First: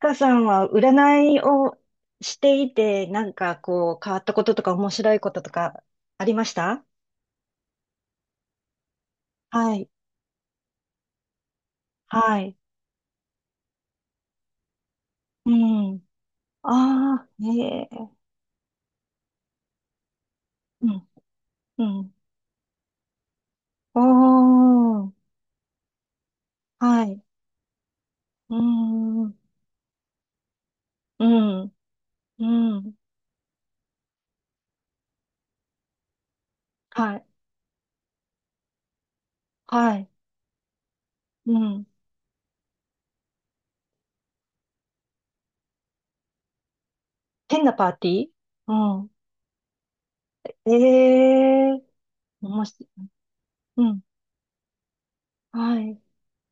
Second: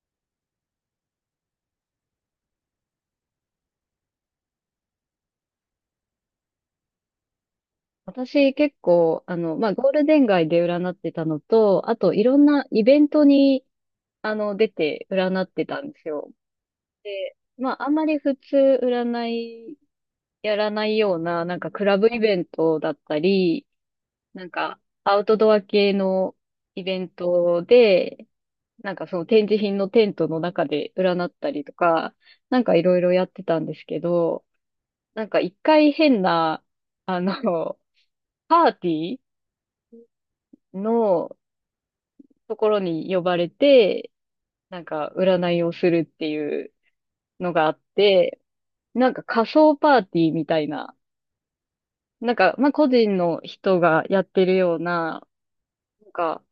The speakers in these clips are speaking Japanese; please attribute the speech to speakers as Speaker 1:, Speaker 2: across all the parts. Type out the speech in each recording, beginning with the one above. Speaker 1: かさんは占いをしていて、なんかこう変わったこととか面白いこととかありました。
Speaker 2: 私結構、
Speaker 1: はい。
Speaker 2: ゴールデン街で占ってたのと、あとい
Speaker 1: は
Speaker 2: ろん
Speaker 1: い。
Speaker 2: なイベントに、出て占っ
Speaker 1: う
Speaker 2: てたんで
Speaker 1: ん。
Speaker 2: すよ。
Speaker 1: ああ、
Speaker 2: で、
Speaker 1: ね
Speaker 2: あんま
Speaker 1: え。
Speaker 2: り普通占いやら
Speaker 1: う
Speaker 2: ない
Speaker 1: ん。
Speaker 2: ような、
Speaker 1: う
Speaker 2: クラブ
Speaker 1: ん。
Speaker 2: イベントだったり、
Speaker 1: おー。
Speaker 2: アウトドア系のイベ
Speaker 1: は
Speaker 2: ン
Speaker 1: い。
Speaker 2: トで、
Speaker 1: う
Speaker 2: その
Speaker 1: ん。う
Speaker 2: 展示品のテントの中で占ったり
Speaker 1: ん。
Speaker 2: とか、
Speaker 1: う
Speaker 2: い
Speaker 1: ん。
Speaker 2: ろいろやってたんですけど、なんか一回変な、
Speaker 1: は
Speaker 2: あ
Speaker 1: い。
Speaker 2: の、パーティ
Speaker 1: はい。
Speaker 2: ーの、
Speaker 1: うん。
Speaker 2: ところに呼ばれて、なんか占いをするっていうの
Speaker 1: 変
Speaker 2: があ
Speaker 1: な
Speaker 2: っ
Speaker 1: パーティー。
Speaker 2: て、
Speaker 1: うん。
Speaker 2: なんか仮想パーティーみたい
Speaker 1: え
Speaker 2: な、
Speaker 1: えー。も
Speaker 2: 個
Speaker 1: し、
Speaker 2: 人の人
Speaker 1: うん。
Speaker 2: がやってるような、
Speaker 1: はい。
Speaker 2: なんか、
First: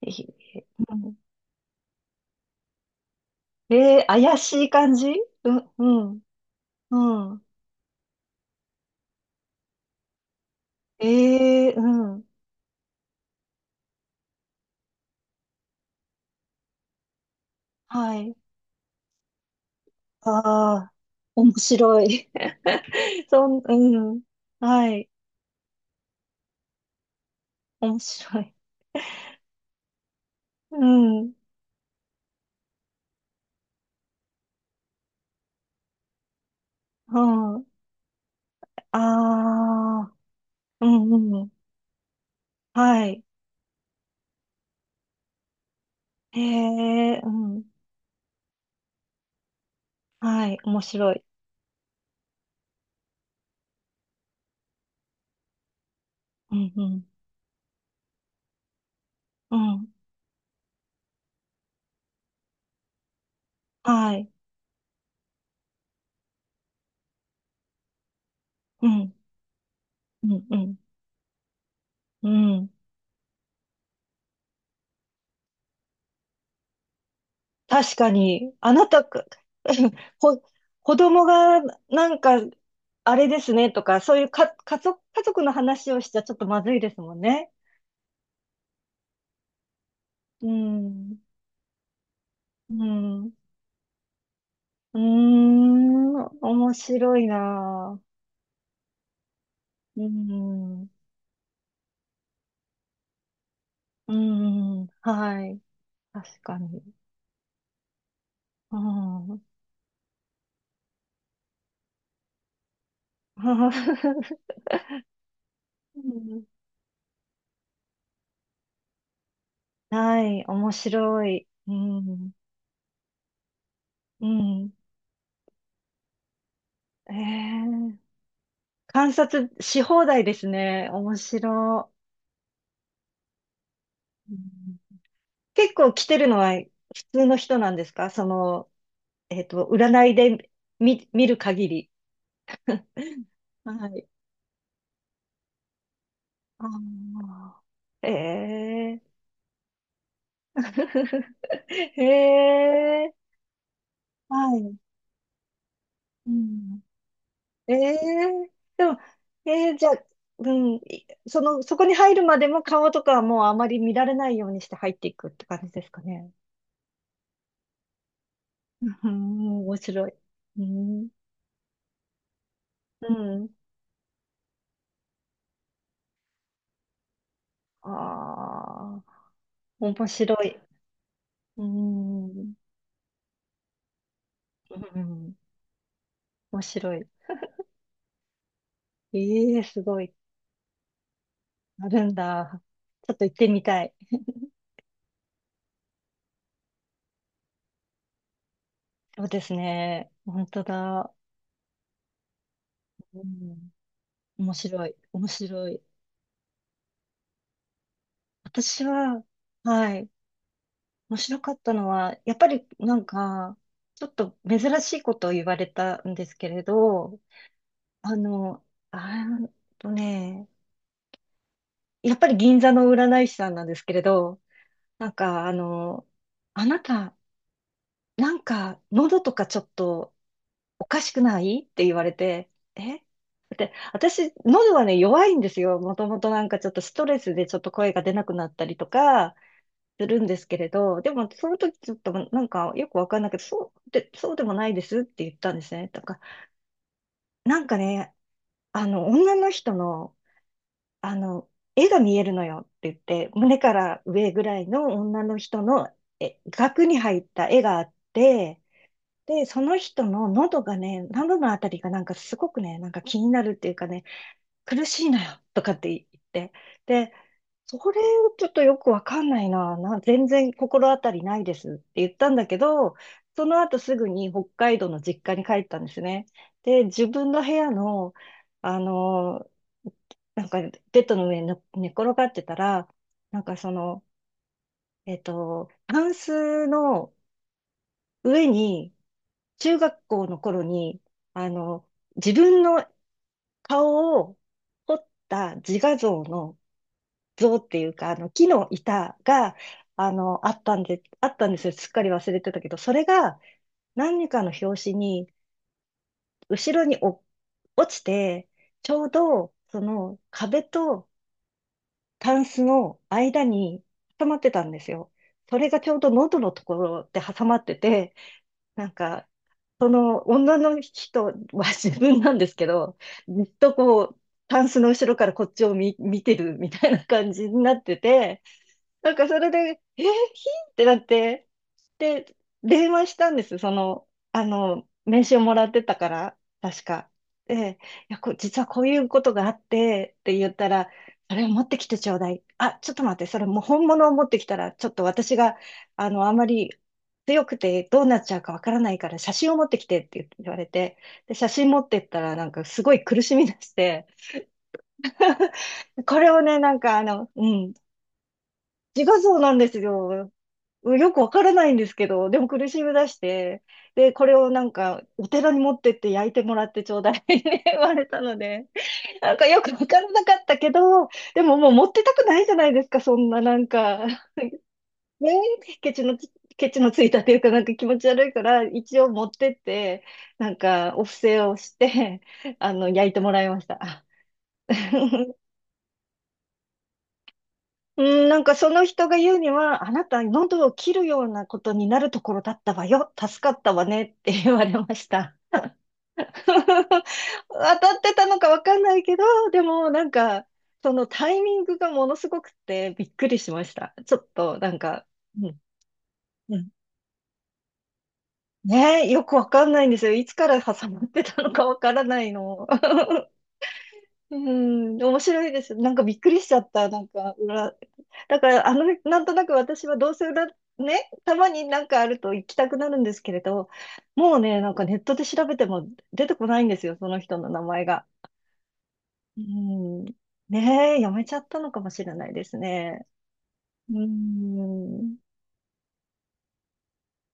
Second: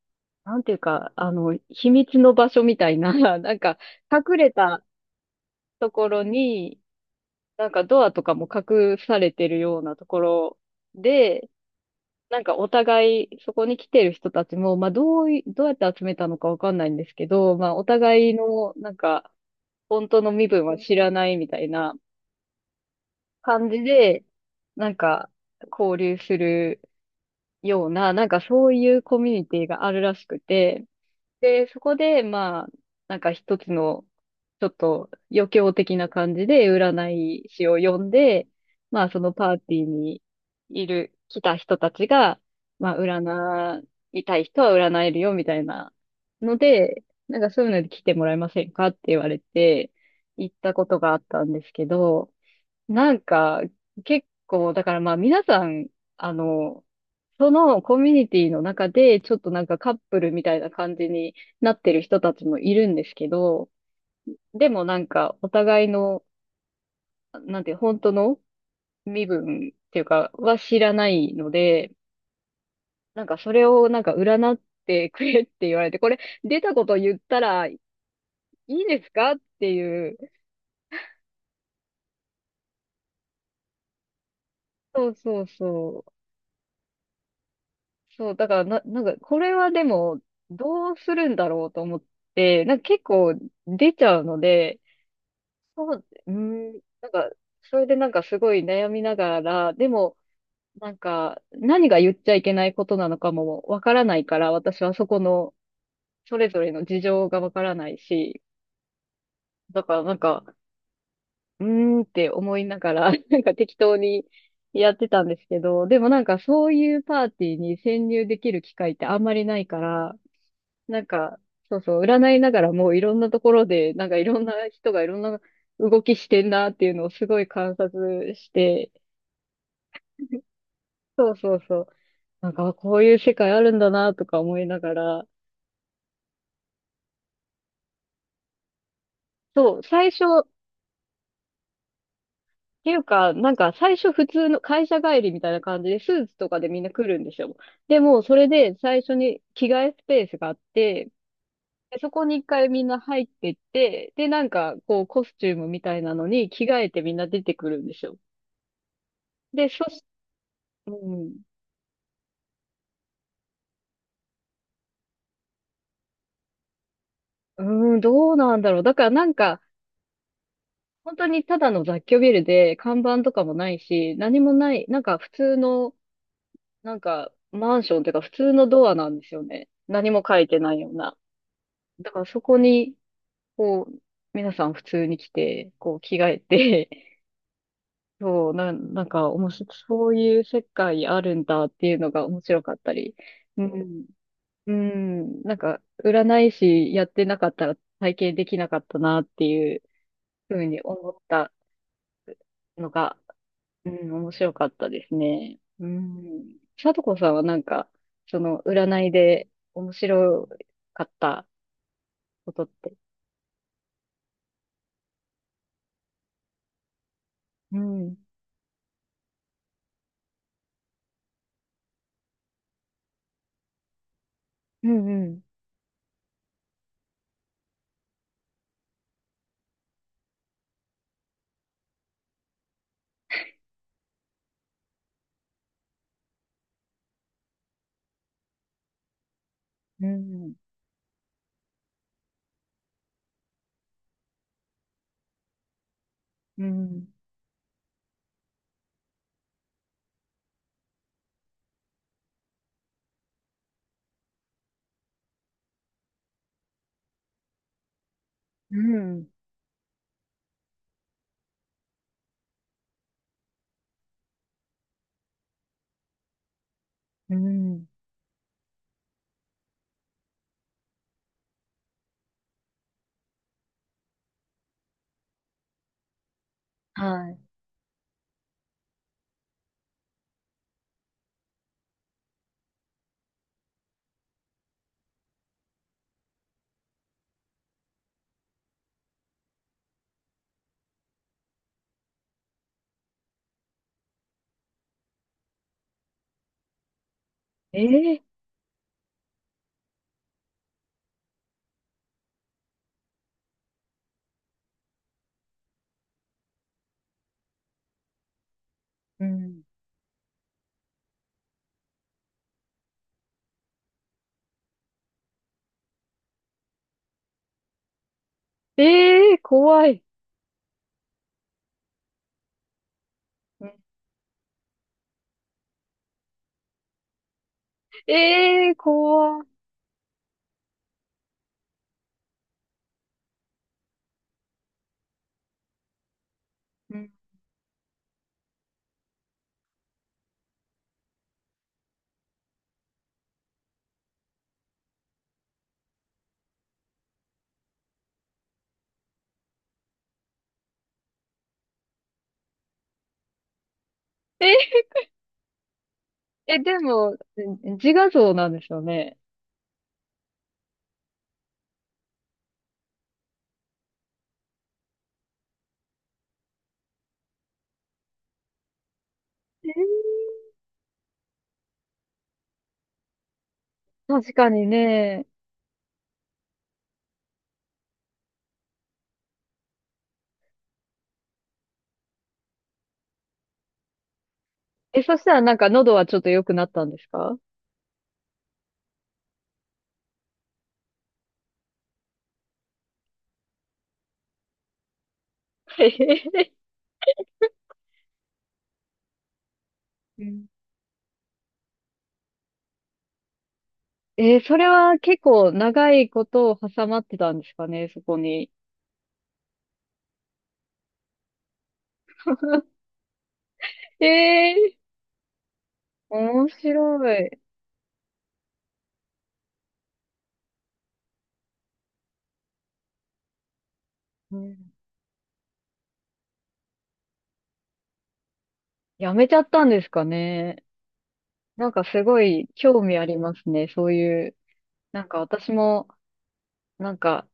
Speaker 1: え、
Speaker 2: なんていう
Speaker 1: う
Speaker 2: か、
Speaker 1: ん、
Speaker 2: あの、秘密の場所みたいな、なんか、
Speaker 1: えー、
Speaker 2: 隠
Speaker 1: 怪
Speaker 2: れ
Speaker 1: しい
Speaker 2: た
Speaker 1: 感じ。うん。う
Speaker 2: とこ
Speaker 1: ん。
Speaker 2: ろに、
Speaker 1: うん。
Speaker 2: なんかドアとかも隠されてるようなところで、
Speaker 1: ええうん。
Speaker 2: なんかお互い、そこに来てる人たちも、まあ、どうやって集めたのかわかんないんですけど、まあ、お
Speaker 1: は
Speaker 2: 互い
Speaker 1: い。
Speaker 2: の、本当
Speaker 1: あ
Speaker 2: の身分は
Speaker 1: あ、
Speaker 2: 知らないみ
Speaker 1: 面
Speaker 2: たいな
Speaker 1: 白い。そん、
Speaker 2: 感じ
Speaker 1: うん。
Speaker 2: で、な
Speaker 1: は
Speaker 2: ん
Speaker 1: い。
Speaker 2: か、交流するよう
Speaker 1: 面
Speaker 2: な、なん
Speaker 1: 白
Speaker 2: か
Speaker 1: い。
Speaker 2: そういうコミュニティがあるらしく
Speaker 1: う
Speaker 2: て、
Speaker 1: ん。
Speaker 2: で、そこで、なんか一つの、ちょっと余興的な感じで、占
Speaker 1: う
Speaker 2: い
Speaker 1: ん。
Speaker 2: 師を呼んで、まあ、そのパー
Speaker 1: あ
Speaker 2: ティー
Speaker 1: あ、
Speaker 2: にい
Speaker 1: う
Speaker 2: る、
Speaker 1: ん
Speaker 2: 来
Speaker 1: うん。
Speaker 2: た人たちが、まあ、
Speaker 1: はい。
Speaker 2: 占いたい人は占えるよ、みたいな
Speaker 1: へ
Speaker 2: ので、
Speaker 1: え、う
Speaker 2: なんかそ
Speaker 1: ん。
Speaker 2: ういうので来てもらえませんかって言われて、
Speaker 1: は
Speaker 2: 行っ
Speaker 1: い。
Speaker 2: た
Speaker 1: 面
Speaker 2: ことが
Speaker 1: 白
Speaker 2: あっ
Speaker 1: い。
Speaker 2: たんですけど、なんか、結構、だからまあ皆さん、あ
Speaker 1: うんう
Speaker 2: の、
Speaker 1: ん。
Speaker 2: そのコミュニティの中で、ちょっと
Speaker 1: う
Speaker 2: なんか
Speaker 1: ん。
Speaker 2: カップルみたいな感じになってる人たちもいるんですけど、
Speaker 1: はい。
Speaker 2: でもなんかお互いの、なんて、本当の
Speaker 1: うん。
Speaker 2: 身分っていう
Speaker 1: う
Speaker 2: か、
Speaker 1: んう
Speaker 2: は
Speaker 1: ん。
Speaker 2: 知らないので、
Speaker 1: うん。
Speaker 2: なんかそれをなんか占ってくれって言われて、これ出たこと言ったらい
Speaker 1: 確かに、あ
Speaker 2: い
Speaker 1: な
Speaker 2: で
Speaker 1: た
Speaker 2: す
Speaker 1: く、
Speaker 2: かって いう、
Speaker 1: こ子供がなんか、あれですねとか、そういうか、家族、
Speaker 2: そう
Speaker 1: 家
Speaker 2: そ
Speaker 1: 族
Speaker 2: う
Speaker 1: の話を
Speaker 2: そ
Speaker 1: し
Speaker 2: う。
Speaker 1: ちゃちょっとまずいですもんね。
Speaker 2: そう、だからな、なんか、これはでも、
Speaker 1: う
Speaker 2: どうす
Speaker 1: ん、
Speaker 2: るんだろうと思って、
Speaker 1: う
Speaker 2: なんか結
Speaker 1: ん、
Speaker 2: 構出ちゃうので、
Speaker 1: うー
Speaker 2: そう、
Speaker 1: ん、
Speaker 2: うー
Speaker 1: 面
Speaker 2: ん、なん
Speaker 1: 白い
Speaker 2: か、それで
Speaker 1: な
Speaker 2: なんかすごい悩みながら、で
Speaker 1: ぁ。う
Speaker 2: も、
Speaker 1: ん、
Speaker 2: 何が言っちゃいけないことなのかもわから
Speaker 1: う
Speaker 2: ないから、私
Speaker 1: ん、
Speaker 2: はそこ
Speaker 1: は
Speaker 2: の、
Speaker 1: い、
Speaker 2: そ
Speaker 1: 確
Speaker 2: れ
Speaker 1: か
Speaker 2: ぞれ
Speaker 1: に。
Speaker 2: の事情がわからないし、
Speaker 1: うん、うん
Speaker 2: だからなんか、うーんって思いながら、なんか適当にやってたんですけど、でもなんかそういうパーティーに潜入できる機会ってあんまりないから、
Speaker 1: はい、面
Speaker 2: なん
Speaker 1: 白
Speaker 2: か、
Speaker 1: い。う
Speaker 2: そうそう、
Speaker 1: ん、
Speaker 2: 占いながらもういろんなところで、なんかい
Speaker 1: う
Speaker 2: ろんな
Speaker 1: ん。
Speaker 2: 人がいろんな動きしてんなっていうのを
Speaker 1: え
Speaker 2: すごい観
Speaker 1: ー、
Speaker 2: 察して、
Speaker 1: 観察し放題ですね。面
Speaker 2: そうそうそう、
Speaker 1: 白い。
Speaker 2: なんかあこういう世界あるんだなと
Speaker 1: う
Speaker 2: か思い
Speaker 1: ん、
Speaker 2: ながら、
Speaker 1: 結構来てるのは普通の人なんですか、その、えっと、
Speaker 2: そう、
Speaker 1: 占
Speaker 2: 最
Speaker 1: い
Speaker 2: 初、っ
Speaker 1: で見、見る限り。
Speaker 2: ていうか、なんか
Speaker 1: は
Speaker 2: 最
Speaker 1: い。
Speaker 2: 初普通の会社帰りみたいな感じでスーツとかでみんな来るんですよ。
Speaker 1: あ
Speaker 2: で
Speaker 1: あ、え
Speaker 2: も、それで最初
Speaker 1: え
Speaker 2: に着替えスペースがあって、でそこに一
Speaker 1: え
Speaker 2: 回みんな
Speaker 1: え
Speaker 2: 入ってって、で、なん
Speaker 1: はい。
Speaker 2: かこうコスチュームみたいなの
Speaker 1: う
Speaker 2: に着替
Speaker 1: ん。
Speaker 2: えてみんな出てく
Speaker 1: え
Speaker 2: るんで
Speaker 1: え
Speaker 2: すよ。
Speaker 1: でも、え
Speaker 2: で、
Speaker 1: え
Speaker 2: そ
Speaker 1: じゃ
Speaker 2: し、
Speaker 1: あ、うん、
Speaker 2: う
Speaker 1: い、そ
Speaker 2: ん。
Speaker 1: の、そこに入るまでも顔とかはもうあまり見られないようにして入っていくって感じですかね。
Speaker 2: うーん、どうなんだろう。だか
Speaker 1: う
Speaker 2: らなん
Speaker 1: ん
Speaker 2: か、
Speaker 1: 面白い。うん。
Speaker 2: 本当にただの雑居ビルで、看
Speaker 1: う
Speaker 2: 板とか
Speaker 1: ん。
Speaker 2: もないし、何もない、なんか普通の、なんかマンションっていうか普通
Speaker 1: あ
Speaker 2: のドア
Speaker 1: あ、
Speaker 2: なんですよね。
Speaker 1: 面
Speaker 2: 何も
Speaker 1: 白
Speaker 2: 書いて
Speaker 1: い。
Speaker 2: ないような。
Speaker 1: うー
Speaker 2: だからそ
Speaker 1: ん。
Speaker 2: こに、こう、皆さん
Speaker 1: う
Speaker 2: 普通に来
Speaker 1: ん
Speaker 2: て、こう着替え
Speaker 1: 面
Speaker 2: て、
Speaker 1: 白い。
Speaker 2: なんか面
Speaker 1: ええ
Speaker 2: 白い、
Speaker 1: すご
Speaker 2: そ
Speaker 1: い。
Speaker 2: ういう世界あるんだって
Speaker 1: あ
Speaker 2: いう
Speaker 1: る
Speaker 2: の
Speaker 1: ん
Speaker 2: が面
Speaker 1: だ。
Speaker 2: 白かった
Speaker 1: ちょっ
Speaker 2: り。
Speaker 1: と行ってみ
Speaker 2: う
Speaker 1: たい。
Speaker 2: ん。うん。なんか、占い師やってなかったら体験できなかったな
Speaker 1: そ
Speaker 2: っ
Speaker 1: うで
Speaker 2: て
Speaker 1: す
Speaker 2: いう
Speaker 1: ね。本
Speaker 2: ふ
Speaker 1: 当
Speaker 2: うに思
Speaker 1: だ。
Speaker 2: った。のが、
Speaker 1: うん。
Speaker 2: うん、面白
Speaker 1: 面
Speaker 2: かっ
Speaker 1: 白
Speaker 2: た
Speaker 1: い。
Speaker 2: です
Speaker 1: 面
Speaker 2: ね。
Speaker 1: 白い。
Speaker 2: うん。さとこさんはなんか、その、
Speaker 1: 私
Speaker 2: 占い
Speaker 1: は、
Speaker 2: で面
Speaker 1: はい。
Speaker 2: 白かっ
Speaker 1: 面白
Speaker 2: た
Speaker 1: かったのは、やっぱ
Speaker 2: こと
Speaker 1: り
Speaker 2: って。
Speaker 1: なんか、ちょっと珍しいことを言われたんですけれど、
Speaker 2: う
Speaker 1: あ
Speaker 2: ん。
Speaker 1: の、あーっとね、やっぱり銀座の占い師さんなんですけれど、
Speaker 2: うん、
Speaker 1: なん
Speaker 2: うん、
Speaker 1: かあの、あなた、なんか喉とかちょっとおかしくないって言われて、え、私、喉はね、弱いんですよ。もともとなんかちょっとストレスでちょっと声が出なくなったりとかす
Speaker 2: う
Speaker 1: るんです
Speaker 2: ん、
Speaker 1: けれど、でもその時ちょっとなんかよくわかんないけど、そうでもないですって言ったんですね。とか、
Speaker 2: うん、
Speaker 1: なんかね、あの、女の人の、あの、絵が見えるのよって言って、胸から上ぐらいの女の人のえ額に入った絵があって、
Speaker 2: うん、
Speaker 1: で、その人の喉がね、喉のあたりがなんかすごくね、なんか気になるっていうかね、苦しいのよとかって言って、で、
Speaker 2: う
Speaker 1: そ
Speaker 2: ん。
Speaker 1: れをちょっとよくわかんない全然心当たりないですって言ったんだけど、その後すぐに北海道の実家に帰ったんですね。で、自
Speaker 2: は
Speaker 1: 分
Speaker 2: い。
Speaker 1: の部屋の、あの、なんかベッドの上にね寝転がってたら、なんかその、タンスの上に中学校の頃に、あの、自分の顔を彫った自画像の像っていうか、あ
Speaker 2: ええ
Speaker 1: の、木の板が、あの、あったんで、あったんですよ。すっかり忘れてたけど、それが何かの拍子に、後ろに落ちて、ちょう
Speaker 2: う
Speaker 1: ど、
Speaker 2: ん。
Speaker 1: その壁とタンスの間に挟まってたんですよ。それがちょうど喉のところで挟まってて、なんか、
Speaker 2: ええ怖
Speaker 1: そ
Speaker 2: い。
Speaker 1: の女の人は 自分なんですけど、ずっ
Speaker 2: うん
Speaker 1: とこう、タンスの後ろからこっちを見てるみたいな感じになってて、
Speaker 2: ええー
Speaker 1: なんかそ
Speaker 2: 怖い。
Speaker 1: れで、え、ひってなって、で、電話したんです。その、あの、名刺をもらってたから、確
Speaker 2: う
Speaker 1: か。
Speaker 2: ん
Speaker 1: で、いや、実はこういうことがあって、って言ったら、それを持ってきてちょうだい。あ、ちょっと待って、それもう本物を持ってきたら、ちょっと私が、あの、あまり強くてどうなっちゃうかわからないから、写真を持ってきてって言われて、で、写真持ってったら、なんかすごい苦しみだして、
Speaker 2: え、
Speaker 1: これをね、
Speaker 2: え、
Speaker 1: な
Speaker 2: で
Speaker 1: んかあ
Speaker 2: も、
Speaker 1: の、うん、
Speaker 2: 自画像なんですよ
Speaker 1: 自
Speaker 2: ね。
Speaker 1: 画像なんですよ。うん、よくわからないんですけど、でも苦しみ出して、で、これをなんか、お寺に持ってって焼いてもらってちょうだい って言われたので、なんかよ
Speaker 2: え
Speaker 1: くわから
Speaker 2: ー
Speaker 1: なかったけど、でももう持ってたくないじゃないですか、そんななんか。
Speaker 2: 確かに ね。
Speaker 1: ねえ、ケチのついたというか、なんか気持ち悪いから、一応持ってって、なんか、お布施をして、あの、焼いてもらいました。
Speaker 2: え、そした らなんか喉はちょっと良くなったんですか。
Speaker 1: うん、なんかその人が言うには、あなた喉を切るようなことになるところだったわよ。助かったわねって言われました。
Speaker 2: えへへ
Speaker 1: 当たってたのかわかんないけど、でもなんか、そのタイミングがものすごくてびっくりしました。ちょっ
Speaker 2: えーそ
Speaker 1: と
Speaker 2: れ
Speaker 1: なん
Speaker 2: は
Speaker 1: か、
Speaker 2: 結
Speaker 1: う
Speaker 2: 構
Speaker 1: ん、
Speaker 2: 長いことを
Speaker 1: うん。
Speaker 2: 挟まってたんですかね、そこに。
Speaker 1: ねえ、よくわかんないんですよ。いつから挟まってたのかわからないの。
Speaker 2: え
Speaker 1: う
Speaker 2: えー
Speaker 1: ん、面白いです。なんかびっくりし
Speaker 2: 面
Speaker 1: ちゃった。
Speaker 2: 白
Speaker 1: なんか、
Speaker 2: い、
Speaker 1: 裏、だから、あの、なんとなく私はどうせ裏、ね、たまになんかあると行きたくなるんですけれど、も
Speaker 2: う
Speaker 1: うね、
Speaker 2: ん。
Speaker 1: なんかネットで調べても出てこないんですよ、その人の名前が。
Speaker 2: やめち
Speaker 1: う
Speaker 2: ゃったんです
Speaker 1: ん。
Speaker 2: かね。
Speaker 1: ねえ、やめちゃった
Speaker 2: な
Speaker 1: の
Speaker 2: ん
Speaker 1: か
Speaker 2: か
Speaker 1: も
Speaker 2: す
Speaker 1: しれ
Speaker 2: ご
Speaker 1: ないで
Speaker 2: い
Speaker 1: す
Speaker 2: 興味あ
Speaker 1: ね。
Speaker 2: りますね、そう
Speaker 1: う
Speaker 2: いう。なん
Speaker 1: ん。
Speaker 2: か私も、なんか、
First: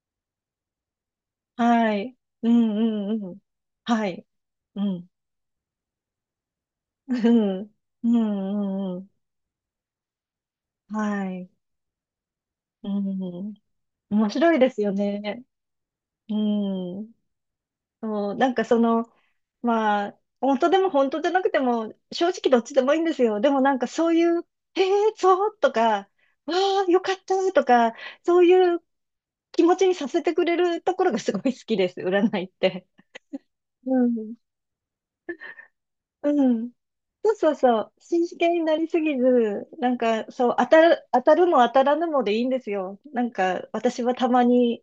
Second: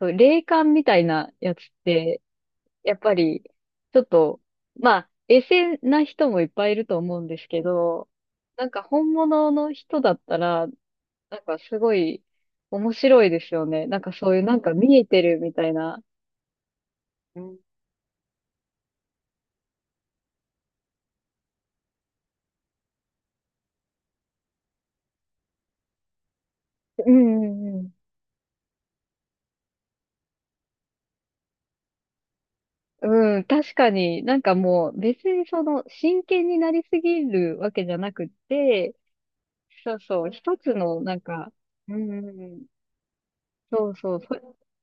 Speaker 2: そう霊感みたいなやつっ
Speaker 1: はい。
Speaker 2: て、
Speaker 1: う
Speaker 2: やっ
Speaker 1: ん
Speaker 2: ぱ
Speaker 1: うんうん。
Speaker 2: り、ちょっ
Speaker 1: はい。
Speaker 2: と、
Speaker 1: う
Speaker 2: ま
Speaker 1: ん。
Speaker 2: あ、エセな人もいっぱいいると
Speaker 1: う
Speaker 2: 思うんです
Speaker 1: ん。
Speaker 2: け
Speaker 1: うん
Speaker 2: ど、
Speaker 1: う
Speaker 2: なんか
Speaker 1: んうん。
Speaker 2: 本物の人だったら、
Speaker 1: は
Speaker 2: なん
Speaker 1: い。
Speaker 2: かすごい
Speaker 1: う
Speaker 2: 面白いで
Speaker 1: ん。
Speaker 2: すよね。なんか
Speaker 1: 面
Speaker 2: そういう
Speaker 1: 白
Speaker 2: な
Speaker 1: い
Speaker 2: ん
Speaker 1: で
Speaker 2: か
Speaker 1: すよ
Speaker 2: 見えてる
Speaker 1: ね。
Speaker 2: みたいな。
Speaker 1: うん。
Speaker 2: うん
Speaker 1: そう、なんかその、まあ、本当でも本当じゃなくても、正直どっちでもいいんですよ。でもなんかそういう、えー、そうとか、わあ、よ
Speaker 2: う
Speaker 1: かったと
Speaker 2: んう
Speaker 1: か、
Speaker 2: ん
Speaker 1: そういう気持ちにさせてくれるところがすごい好きです、占いって。
Speaker 2: うん。うん、確か
Speaker 1: う
Speaker 2: に
Speaker 1: ん。
Speaker 2: なんかもう別にその真
Speaker 1: う
Speaker 2: 剣に
Speaker 1: ん。
Speaker 2: なりすぎ
Speaker 1: そうそう
Speaker 2: るわ
Speaker 1: そ
Speaker 2: けじ
Speaker 1: う。
Speaker 2: ゃなく
Speaker 1: 真
Speaker 2: っ
Speaker 1: 剣になり
Speaker 2: て、
Speaker 1: すぎず、な
Speaker 2: そ
Speaker 1: ん
Speaker 2: うそ
Speaker 1: か
Speaker 2: う、
Speaker 1: そう、
Speaker 2: 一つのなん
Speaker 1: 当たる
Speaker 2: か、
Speaker 1: も当たら
Speaker 2: う
Speaker 1: ぬ
Speaker 2: んう
Speaker 1: も
Speaker 2: ん
Speaker 1: でいいん
Speaker 2: う
Speaker 1: で
Speaker 2: ん、
Speaker 1: すよ。なんか
Speaker 2: そう
Speaker 1: 私は
Speaker 2: そう、
Speaker 1: たま
Speaker 2: そ、
Speaker 1: に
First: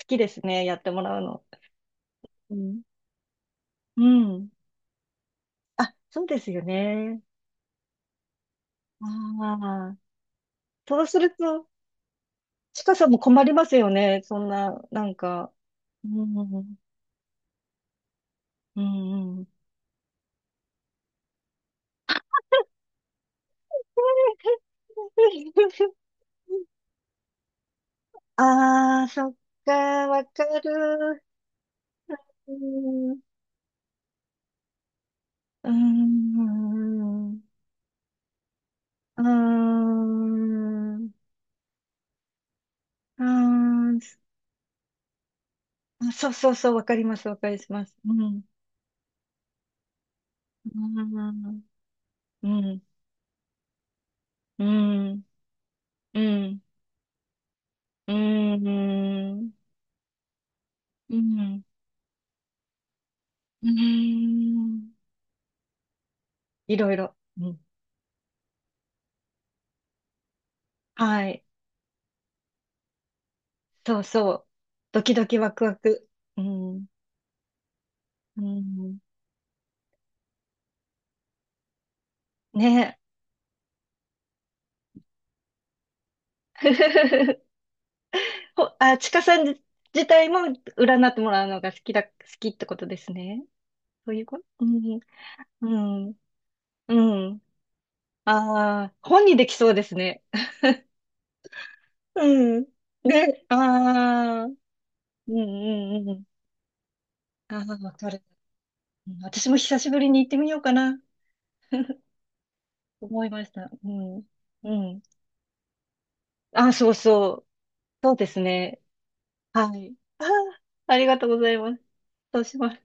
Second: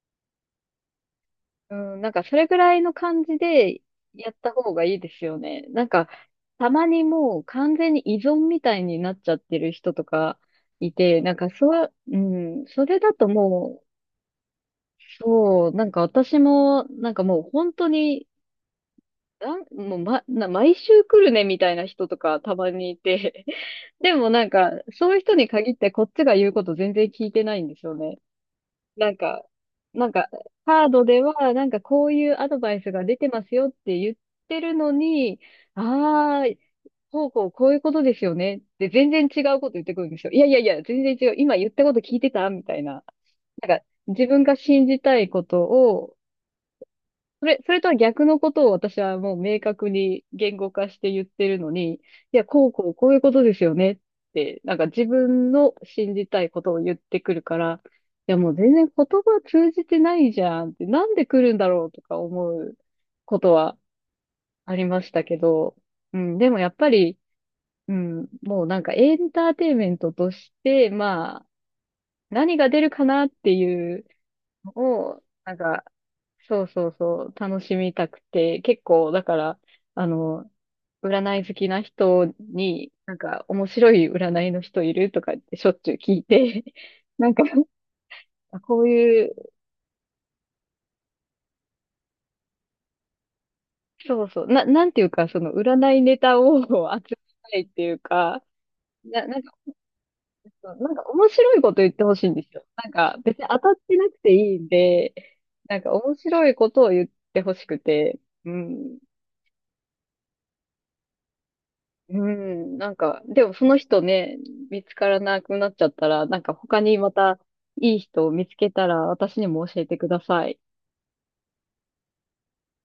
Speaker 1: 好きですね、やってもらうの。
Speaker 2: うん、なんかそれ
Speaker 1: う
Speaker 2: ぐら
Speaker 1: ん。
Speaker 2: いの感じで
Speaker 1: う
Speaker 2: やっ
Speaker 1: ん。
Speaker 2: た方がいいですよね。なん
Speaker 1: あ、
Speaker 2: か
Speaker 1: そうですよ
Speaker 2: たまに
Speaker 1: ね。
Speaker 2: もう完全に依存みたいになっちゃってる人
Speaker 1: ああ、
Speaker 2: とかい
Speaker 1: そうす
Speaker 2: て、
Speaker 1: ると、ち
Speaker 2: そ
Speaker 1: か
Speaker 2: れ
Speaker 1: さん
Speaker 2: だ
Speaker 1: も
Speaker 2: と
Speaker 1: 困ります
Speaker 2: もう
Speaker 1: よね。そんな、なんか。
Speaker 2: そう、なんか
Speaker 1: う
Speaker 2: 私
Speaker 1: ん、
Speaker 2: も、なんかもう本当に、
Speaker 1: うん、うん。
Speaker 2: なんもうま、な、毎週来るねみたいな人とかたまにいて、でもなんか、そういう人に限っ てこっちが言うこと全然聞いてないんですよね。
Speaker 1: ああ、
Speaker 2: なん
Speaker 1: そっ
Speaker 2: か、
Speaker 1: か、
Speaker 2: なん
Speaker 1: わ
Speaker 2: か、
Speaker 1: か
Speaker 2: カードで
Speaker 1: る。
Speaker 2: は、なんかこういうア
Speaker 1: う
Speaker 2: ドバイスが出
Speaker 1: ん、
Speaker 2: てますよって言ってるのに、
Speaker 1: う
Speaker 2: ああ、
Speaker 1: ん、う
Speaker 2: こういうことですよねって全
Speaker 1: ん、
Speaker 2: 然違うこと言ってくるんですよ。いやいやいや、全然違う。今言ったこと聞いてたみたいな。
Speaker 1: う
Speaker 2: なんか、
Speaker 1: ん、
Speaker 2: 自分が信じたいこと
Speaker 1: あ、
Speaker 2: を、
Speaker 1: そうそうそう、わかります、わ
Speaker 2: そ
Speaker 1: かり
Speaker 2: れ、それ
Speaker 1: ま
Speaker 2: と
Speaker 1: す。
Speaker 2: は
Speaker 1: う
Speaker 2: 逆の
Speaker 1: ん、
Speaker 2: ことを私はもう明確に言語
Speaker 1: う
Speaker 2: 化
Speaker 1: ん、
Speaker 2: して
Speaker 1: う
Speaker 2: 言ってる
Speaker 1: ん、
Speaker 2: のに、
Speaker 1: うん、
Speaker 2: こういうことですよねって、
Speaker 1: う
Speaker 2: なんか自
Speaker 1: ん、
Speaker 2: 分の信
Speaker 1: う
Speaker 2: じたいこ
Speaker 1: ん、
Speaker 2: とを言ってくるから、い
Speaker 1: う
Speaker 2: や、も
Speaker 1: ん、
Speaker 2: う全
Speaker 1: う
Speaker 2: 然言葉通じてないじゃんって、なんで来るん
Speaker 1: ん、
Speaker 2: だろうとか思うこと
Speaker 1: う
Speaker 2: はあり
Speaker 1: ん。
Speaker 2: ましたけど、うん、でもやっ
Speaker 1: い
Speaker 2: ぱ
Speaker 1: ろいろ。
Speaker 2: り、
Speaker 1: うん。
Speaker 2: うん、もうなんかエンターテインメントとして、
Speaker 1: は
Speaker 2: ま
Speaker 1: い。
Speaker 2: あ、何が出るかなってい
Speaker 1: そう
Speaker 2: う、
Speaker 1: そう。ドキ
Speaker 2: を、
Speaker 1: ドキワクワク。う
Speaker 2: そう
Speaker 1: ん。
Speaker 2: そうそう、楽しみたく
Speaker 1: う
Speaker 2: て、結
Speaker 1: ん。
Speaker 2: 構、だから、あの、占い好きな人に、
Speaker 1: ね
Speaker 2: なんか、面白い占いの人いるとかってしょっちゅう聞いて、なん
Speaker 1: え。
Speaker 2: か、あ
Speaker 1: ほ、
Speaker 2: こう
Speaker 1: あ、ちか
Speaker 2: いう、
Speaker 1: さん自体も占ってもらうのが好きってことですね。そうい
Speaker 2: そ
Speaker 1: う
Speaker 2: う
Speaker 1: こ
Speaker 2: そ
Speaker 1: と
Speaker 2: う、
Speaker 1: う
Speaker 2: な、なん
Speaker 1: ん。
Speaker 2: ていうか、その、
Speaker 1: う
Speaker 2: 占い
Speaker 1: ん。
Speaker 2: ネタを 集め
Speaker 1: うん。
Speaker 2: たいっていうか、
Speaker 1: ああ、本
Speaker 2: な、
Speaker 1: に
Speaker 2: なん
Speaker 1: でき
Speaker 2: か、
Speaker 1: そうですね。
Speaker 2: そうなんか面白いこと 言ってほしいんです
Speaker 1: うん。
Speaker 2: よ。なんか、別
Speaker 1: ね。
Speaker 2: に
Speaker 1: あ
Speaker 2: 当たってなくて
Speaker 1: あ。う
Speaker 2: い
Speaker 1: ん
Speaker 2: いんで、
Speaker 1: う
Speaker 2: なんか
Speaker 1: んう
Speaker 2: 面
Speaker 1: ん。
Speaker 2: 白いことを言ってほ
Speaker 1: あ
Speaker 2: しく
Speaker 1: あ、わか
Speaker 2: て、
Speaker 1: る。
Speaker 2: うん。
Speaker 1: うん、私も久しぶりに行ってみようかな。
Speaker 2: うん、なんか、
Speaker 1: 思いま
Speaker 2: で
Speaker 1: し
Speaker 2: もそ
Speaker 1: た。
Speaker 2: の
Speaker 1: う
Speaker 2: 人
Speaker 1: ん。
Speaker 2: ね、
Speaker 1: う
Speaker 2: 見つ
Speaker 1: ん。
Speaker 2: からなくなっちゃったら、なんか
Speaker 1: あ、
Speaker 2: 他
Speaker 1: そう
Speaker 2: にま
Speaker 1: そ
Speaker 2: た
Speaker 1: う。
Speaker 2: いい
Speaker 1: そう
Speaker 2: 人
Speaker 1: で
Speaker 2: を
Speaker 1: す
Speaker 2: 見つけ
Speaker 1: ね。
Speaker 2: たら私にも
Speaker 1: は
Speaker 2: 教え
Speaker 1: い。
Speaker 2: てく だ
Speaker 1: あー、
Speaker 2: さい。
Speaker 1: ありがとうございます。そうします。